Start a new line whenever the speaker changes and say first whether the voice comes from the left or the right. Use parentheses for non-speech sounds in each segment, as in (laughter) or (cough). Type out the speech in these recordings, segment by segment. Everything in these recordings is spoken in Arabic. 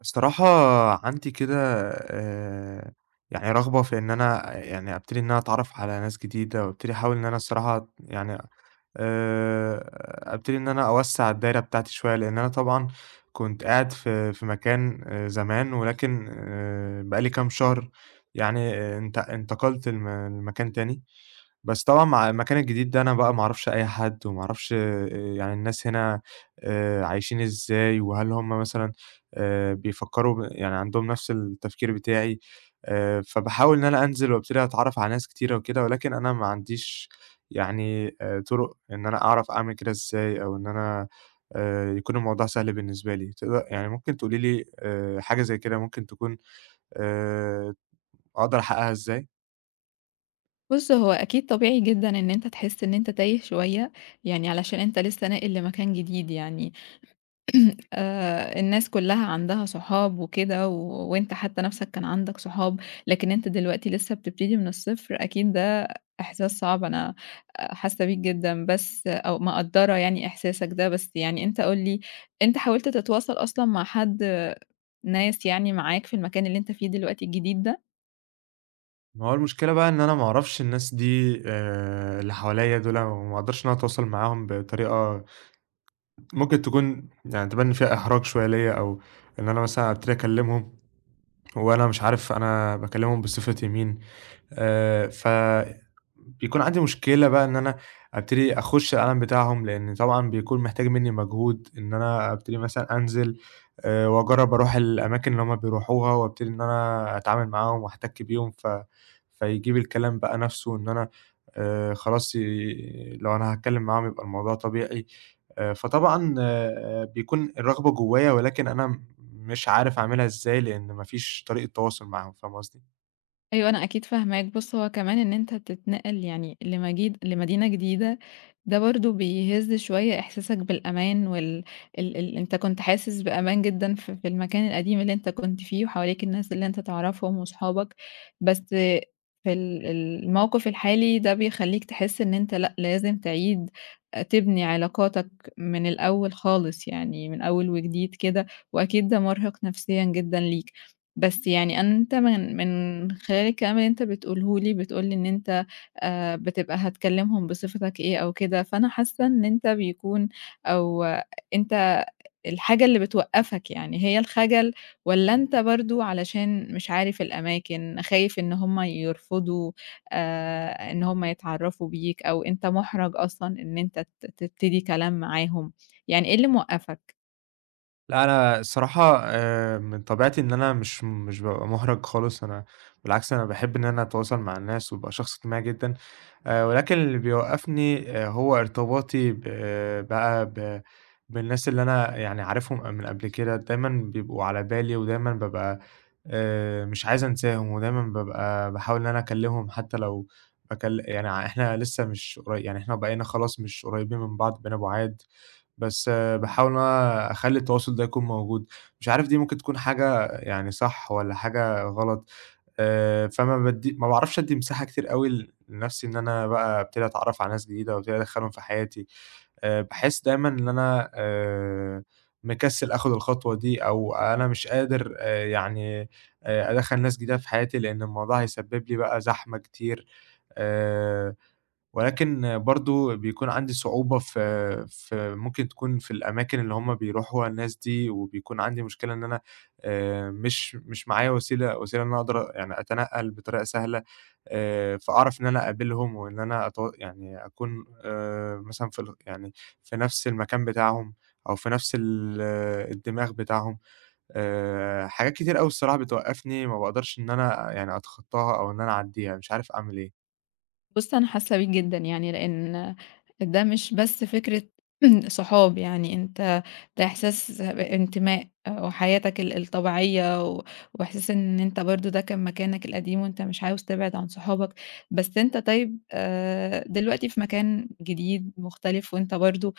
right: الصراحة عندي كده آآ، يعني رغبة في إن أنا يعني ابتدي إن أنا أتعرف على ناس جديدة، وابتدي احاول إن أنا الصراحة يعني آآ، ابتدي إن أنا أوسّع الدايرة بتاعتي شوية، لإن أنا طبعًا كنت قاعد في في مكان زمان ولكن آآ، بقى لي كام شهر يعني انت انتقلت لم لمكان تاني، بس طبعًا مع المكان الجديد ده أنا بقى ما أعرفش أي حد وما أعرفش آآ يعني الناس هنا آآ، عايشين إزاي وهل هُم مثلًا آآ، بيفكروا يعني عندهم نفس التفكير بتاعي آآ، فباحاول إن أنا أنزل وابتدي أتعرف على ناس كتيرة وكده، ولكن أنا ما عنديش يعني طرق إن أنا أعرف أعمل كده إزاي أو إن أنا آآ، يكون الموضوع سهل بالنسبة لي تقد يعني ممكن تقولي لي آآ، حاجة زي كده ممكن تكون آآ، أقدر أحققها إزاي؟
left: بُصّ هو أكيد طبيعي جدًا إن أنت تحسّ إن أنت تايه شوية، يعني علشان أنت لسّه ناقل لمكان جديد يعني (clears throat) آآ الناس كلها عندها صحاب وكده وأنت حتى نفسك كان عندك صحاب لكن أنت دلوقتي لسّه بتبتدي من الصفر، أكيد ده إحساس صعب أنا حاسّة بيك جدًا، بس أو مقدرة يعني إحساسك ده بس يعني أنت قُل لي أنت حاولت تتواصل أصلًا مع حد ناس يعني معاك في المكان اللي أنت فيه دلوقتي الجديد ده؟
right: ما هو المشكلة بقى إن أنا ما أعرَفش الناس دي آآ اللي حواليّا دول، ما أقدَرش أنا أتواصل معاهم بطريقة ممكن تكون يعني تبان إن فيها إحراج شوية ليَّ أو إن أنا مثلًا أبتدي أكلّمهم وأنا مش عارف أنا باكلّمهم بصفتي مين آآ فبيكون عندي مشكلة بقى إن أنا أبتدي أخُش العالم بتاعهم لإن طبعًا بيكون محتاج منّي مجهود إن أنا أبتدي مثلًا أنزِل آآ وأجرّب أرُوح الأماكن اللي هُم بيرُوحوها وأبتدي إن أنا أتعامل معاهم وأحتكّ بيهم ف فيجيب الكلام بقى نَفْسه إن أنا آآ خلاص ي لو أنا هاتكلّم معاهم يبقى الموضوع طبيعي، آآ فطبعًا آآ بيكون الرغبة جوّايا ولكن أنا مش عارف أعملها إزاي لأن ما فيش طريقة تواصُل معاهم، فاهمة قصدي؟
left: أيوه، أنا أكيد فاهماك، بُصّ هو كمان إن أنت تتنقّل يعني لمجيد لمدينة جديدة ده برضه بيهزّ شوية إحساسك بالأمان وال ال ال أنت كنت حاسس بأمان جدًا ف في المكان القديم اللي أنت كنت فيه وحواليك الناس اللي أنت تعرَفهم وأصحابك بس في ال ال الموقِف الحالي ده بيخلّيك تحس إن أنت لأ لازم تعيد آآ تبني علاقاتك من الأول خالص يعني من أول وجديد كده وأكيد ده مرهِق نفسيًا جدًا ليك، بس يعني أنت من من خلال الكلام اللي أنت بتقوله لي، بتقول لي إن أنت آآ بتبقى هتكلّمهم بصفتك إيه أو كده فأنا حاسّة إن أنت بيكون أو أنت الحاجة اللي بتوقّفك يعني هي الخجل والّا
right: إمم.
left: أنت برضه علشان مش عارف الأماكن، خايف إن هُم يرفضوا آآ إن هُم يتعرّفوا بيك أو أنت مُحرَج أصلًا إن أنت ت تبتدي كلام معاهم، يعني إيه اللي موقّفَك؟
right: لا، أنا الصراحة آآ، من طبيعتي إن أنا مش مش بابقى مُحرَج خالص أنا بالعكس، أنا باحب إن أنا أتواصل مع الناس وابقى شخص اجتماعي جدًا، آآ، ولكن اللي بيوقّفني آآ، هو ارتباطي ب بقى ب بالناس اللي أنا يعني عارفهم ق من قبل كده دايمًا بيبقوا على بالي ودايمًا بابقى آآ، مش عايز أنساهم ودايمًا بابقى باحاول إن أنا أكلّمهم حتّى لو هكل يعني إحنا لسه مش قري يعني إحنا وبقينا خلاص مش قريّبين من بعض بقينا بُعاد، بس باحاول إن أنا أخلّي التواصل ده يكون موجود، مش عارف دي ممكن تكون حاجة يعني صح والّا حاجة غلط، آآ، فما بادّي ما باعرفش ادّي مساحة كتير أوي لنَفْسي إن أنا بقى ابتدي أتعرّف على ناس جديدة أو ابتدي أدخّلهم في حياتي، آآ، باحس دايمًا إن أنا آآ، مكسّل آخُد الخطوة دي أو أنا مش قادر آآ، يعني آآ، أدخّل ناس جديدة في حياتي، لأن الموضوع هيسبّب لي بقى زحمة كتير، آآ، ولكن برضه بيكون عندي صعوبة في في، ممكن تكُون في الأماكن اللي هُم بيرُوحوها الناس دي، وبيكون عندي مشكلة إن أنا آآ، مش مش معايا وسيلة وسيلة إن أنا أقدَر يعني أتنقّل بطريقة سهلة آآ، فأعرَف إن أنا أقابلهم وإن أنا أت يعني أكُون آآ، مثلًا في ال يعني في نَفْس المكان بتاعهم أو في نَفْس ال الدماغ بتاعهم. آآ، حاجات كتير أوي الصراحة بتوقّفني، ما باقدَرش إن أنا يعني أتخطّاها أو إن أنا أعدّيها، مش عارف أعمل إيه.
left: بُص، أنا حاسّة بيك جدًا يعني لإن ده مش بس فكرة (clears throat) صحاب، يعني أنت ده إحساس بانتماء وحياتك ال الطبيعية و وإحساس إن أنت برضه ده كان مكانك القديم وأنت مش عاوز تبعد عن صحابك، بس أنت طيب آآ، دلوقتي في مكان جديد مختلف وأنت برضه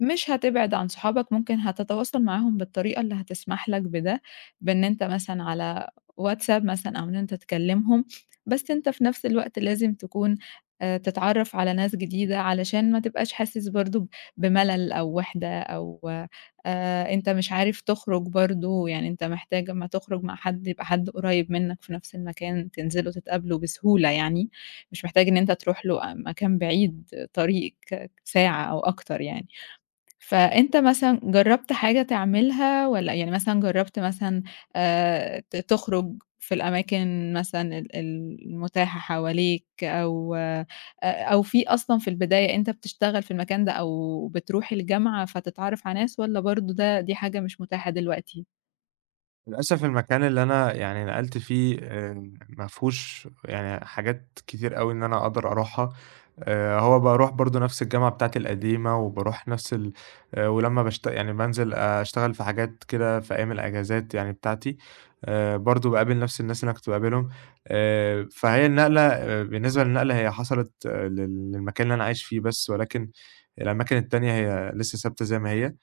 left: مش هتبعد عن صحابك ممكن هتتواصل معاهم بالطريقة اللي هتسمح لك بده، بإن أنت مثلًا على WhatsApp مثلًا أو إن أنت تكلِّمهم، بس أنت في نَفْس الوقت لازم تكون آآ، تتعرّف على ناس جديدة علشان ما تبقاش حاسس برضه ب بمَلَل أو وِحدة أو آآ، أنت مش عارف تخرُج برضه، يعني أنت محتاج أمّا تخرُج مع حد يبقى حد قريّب منّك في نَفْس المكان تنزلوا تتقابلوا بسهولة يعني، مش محتاج إن أنت تروح له آآ، مكان بعيد طريق كاك ساعة أو أكتر يعني. فأنت مثلًا جرّبت حاجة تعملها والّا يعني مثلًا جرّبت مثلًا آآ، ت تخرُج في الأماكن مثلًا ال المتاحة حواليك أو آآ، أو في أصلًا في البداية أنت بتشتغل في المكان ده أو بتروح الجامعة فتتعرّف على ناس، والّا برضه ده دي حاجة مش متاحة دلوقتي؟
right: للأسف المكان اللي أنا يعني نقَلت فيه آآ ما فيهوش يعني حاجات كتير أوي إن أنا أقدَر أرُوحها آآ، هو بارُوح برضه نَفْس الجامعة بتاعتي القديمة وبارُوح نَفْس ال آآ ولمّا باشت يعني بانزِل أشتغل في حاجات كده في أيام الإجازات يعني بتاعتي آآ برضه باقابل نَفْس الناس اللي أنا كنت باقابلهم، آآ فهي النقلة آآ بالنسبة للنقلة هي حصَلِت لل للمكان اللي أنا عايش فيه بس ولكن الأماكن التانية هي لسه ثابتة زي ما هي،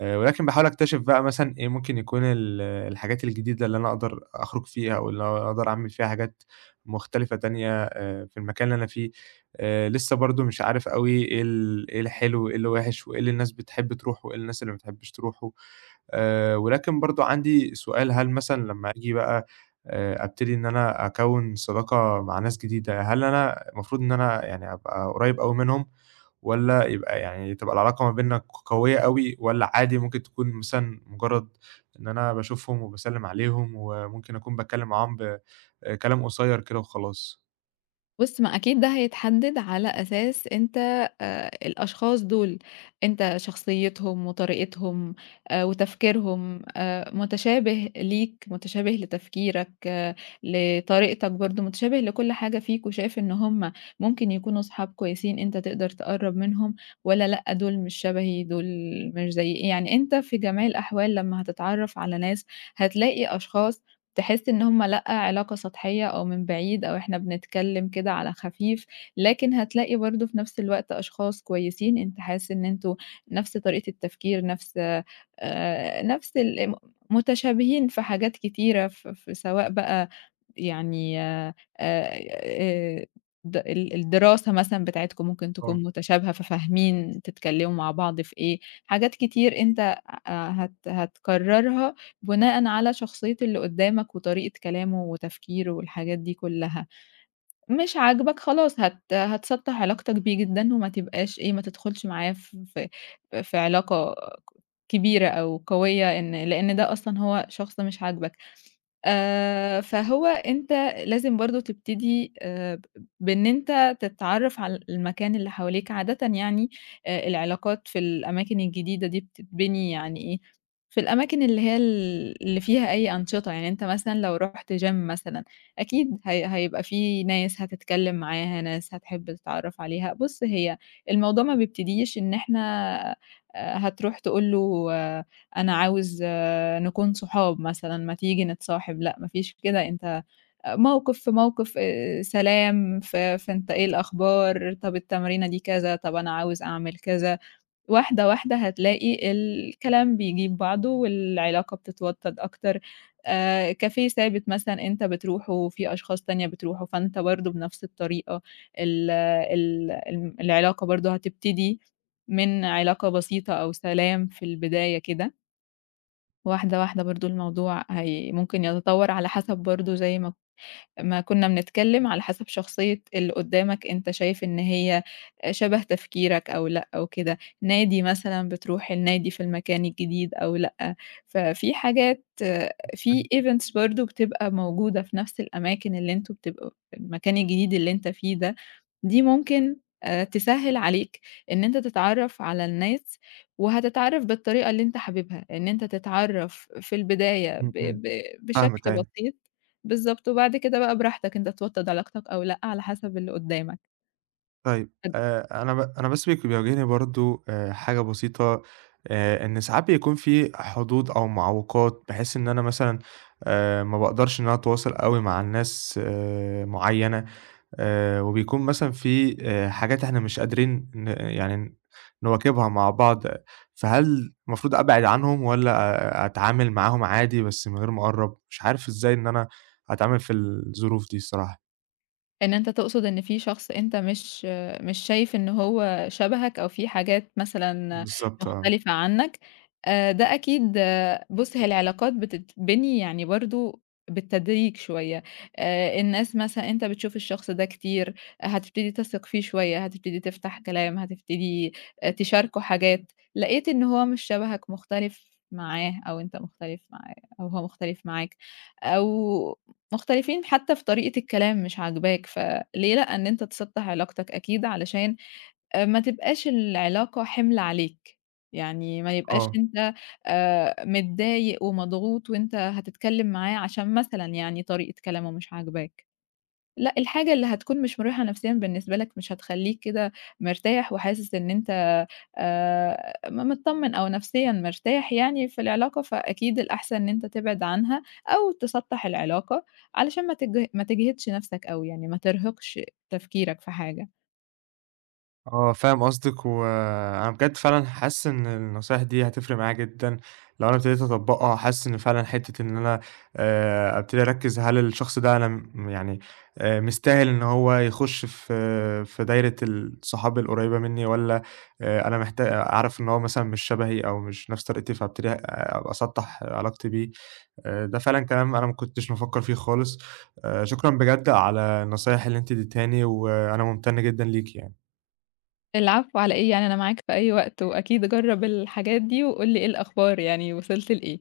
right: آآ ولكن باحاول أكتشف بقى مثلًا إيه ممكن يكون ال الحاجات الجديدة اللي أنا أقدَر أخرُج فيها واللي أقدَر أعمل فيها حاجات مختلِفة تانية آآ في المكان اللي أنا فيه آآ، لسه برضه مش عارف أوي إيه ال إيه الحلو، إيه اللي وِحش وإيه اللي الناس بتحب ترُوحه وإيه الناس اللي ما بتحبّش ترُوحه، آآ ولكن برضه عندي سؤال، هل مثلًا لمّا ييجي بقى آآ أبتدي إن أنا أكوّن صداقة مع ناس جديدة، هل أنا المفروض إن أنا يعني أبقى قريّب أوي منهم والّا يبقى يعني تبقى العلاقة ما بيننا ق قوية أوي والّا عادي ممكن تكون مثلًا مُجرّد إن أنا باشوفهم وباسلّم عليهم وممكن أكون باتكلّم معاهم ب آآ كلام قصيّر كده وخلاص؟
left: بُص، ما أكيد ده هيتحدّد على أساس أنت آآ الأشخاص دُول أنت شخصيّتهم وطريقتهم آآ وتفكيرهم آآ متشابه ليك، متشابه لتفكيرك، لطريقتك برضه، متشابه لكل حاجة فيك وشايف إن هم ممكن يكونوا أصحاب كويسين أنت تقدر تقرّب منهم والّا لأ، دُول مش شبهي دُول مش زَيي، يعني أنت في جميع الأحوال لمّا هتتعرّف على ناس هتلاقي أشخاص تحس إن هم لأ، علاقة سطحية أو من بعيد أو إحنا بنتكلِّم كده على خفيف، لكن هتلاقي برضه في نَفْس الوقت أشخاص كويسين أنت حاسس إن أنتم نَفْس طريقة التفكير، نَفْس آآ نَفْس ال ام متشابهين في حاجات كتيرة ف ف في سواء بقى يعني آآ- آآ ده ال الدراسة مثلًا بتاعتكم ممكن
right: آه.
left: تكون متشابهة ففاهمين تتكلِّموا مع بعض في إيه، حاجات كتير أنت آآ هت هتقرّرها بناءً على شخصية اللي قُدّامك وطريقة كلامه وتفكيره والحاجات دي كُلّها. مش عاجبك خلاص هت هتسطّح علاقتك بيه جدًا وما تبقاش إيه، ما تدخُلش معاه ف ف في علاقة كبيرة أو قوية إن لإن ده أصلًا هو شخص مش عاجبك. آآ فهو أنت لازم برضه تبتدي آآ ب بإن أنت تتعرّف على المكان اللي حواليك عادةً يعني آآ العلاقات في الأماكن الجديدة دي بتتبني يعني إيه، في الأماكن اللي هي ال اللي فيها أي أنشطة، يعني أنت مثلًا لو رُحت gym مثلًا أكيد هي هيبقى في ناس هتتكلِّم معاها، ناس هتحِب تتعرّف عليها، بُص، هي الموضوع ما بيبتديش إن إحنا آآ هتروح تقول له أنا عاوز نكون صحاب مثلًا ما تيجي نتصاحب، لأ ما فيش كده، أنت آآ موقِف في موقِف آآ سلام ف فأنت إيه الأخبار؟ طَب التمرينة دي كذا طَب أنا عاوز أعمل كذا، واحدة، واحدة هتلاقي الكلام بيجيب بعضه والعلاقة بتتوطّد أكتر. آآ كافيه ثابت مثلًا أنت بتروحه في أشخاص تانية بتروحه، فأنت برضه بنَفْس الطريقة ال ال الم العلاقة برضه هتبتدي من علاقة بسيطة أو سلام في البداية كده. واحدة، واحدة برضه الموضوع هي ممكن يتطوّر على حسَب برضه زي ما ك ما كنّا بنتكلّم، على حسَب شخصية اللي قُدّامك أنت شايف إن هي شبه تفكيرك أو لأ أو كده، نادي مثلًا، بترُوح النادي في المكان الجديد أو لأ، ففي حاجات، في
right: (unintelligible)
left: events برضه بتبقى موجودة في نَفْس الأماكن اللي أنتم بتبقوا المكان الجديد اللي أنت فيه ده، دي ممكن آآ تسهِّل عليك إن أنت تتعرّف على الناس وهتتعرّف بالطريقة اللي أنت حاببها إن أنت تتعرّف في البداية ب
right: إمم، إمم،
left: ب
right: فاهمِك
left: بشكل
right: أيوه.
left: بسيط، بالضبط وبعد كده بقى براحتك أنت توطّد علاقتك أو لأ على حسب اللي قُدّامك.
right: طيّب،
left: (unintelligible)
right: آآ أنا ب أنا بس بيك بيواجهني برضه آآ حاجة بسيطة آآ، إن ساعات بيكون في حدود أو معوِّقات بحيث إن أنا مثلًا آآ ما باقدَرش إن أنا أتواصَل أوي مع الناس آآ معيّنة، آآ وبيكون مثلًا في آآ حاجات إحنا مش قادرين ن يعني ن نواكبها مع بعض، فهل المفروض أبعِد عنهم والّا أتعامل معاهم عادي بس من غير ما أقرّب؟ مش عارف إزاي إن أنا أتعامل في الظروف دي الصراحة؟
left: إن أنت تقصد إن في شخص أنت مش مش شايف إن هو شبهك أو في حاجات مثلًا
right: بالضبط، آه.
left: مختلفة عنّك، آآ ده أكيد بُصّ هي العلاقات بتتبني يعني برضه بالتدريج شوية، آآ الناس مثلًا أنت بتشوف الشخص ده كتير، هتبتدي تثق فيه شوية، هتبتدي تفتح كلام، هتبتدي آآ تشاركه حاجات، لقيت إن هو مش شبهك مختلف معاه أو أنت مختلف معاه أو هو مختلف معاك، أو مختلفين حتّى في طريقة الكلام مش عاجباك، ف ليه لأ، إن أنت تسطّح علاقتك أكيد علشان آآ ما تبقاش العلاقة حِمل عليك، يعني ما يبقاش
right: آه.
left: أنت آآ متضايق ومضغوط وأنت هتتكلّم معاه عشان مثلًا يعني طريقة كلامه مش عاجباك، لأ الحاجة اللي هتكون مش مريحة نفسيًا بالنسبة لك مش هتخلّيك كده مرتاح وحاسس إن أنت آآ م متطمّن أو نفسيًا مرتاح يعني في العلاقة فأكيد الأحسن إن أنت تبعد عنها، أو تسطّح العلاقة علشان ما تجه ما تجهدش نَفْسك أو يعني ما ترهِقش تفكيرك في حاجة.
right: آه، فاهم قصدِك وأنا بجد فعلًا حاسس إن النصايح دي هتفرق معايا جدًا لو أنا ابتديت أطبّقها، وحاسس إن فعلًا حتّة إن أنا آآ ابتدي أركّز هل الشخص ده أنا م يعني آآ مستاهل إن هو يخُش في في دايرة ال صحاب القريّبة منّي، والّا آآ أنا محتا آآ عارف إن هو مثلًا مش شبهي أو مش نَفْس طريقتي فابتدي ه أ أسطّح علاقتي بيه، آآ ده فعلًا كلام أنا ما كنتش بافكّر فيه خالص آآ شكرًا بجد على النصايح اللي أنتِ ادّيتهاني وأنا مُمتَن جدًا ليكِ يعني.
left: العفو على إيه، يعني أنا معاك في أي وقت وأكيد جرّب الحاجات دي وقُل لي إيه الأخبار، يعني وصِلت لإيه؟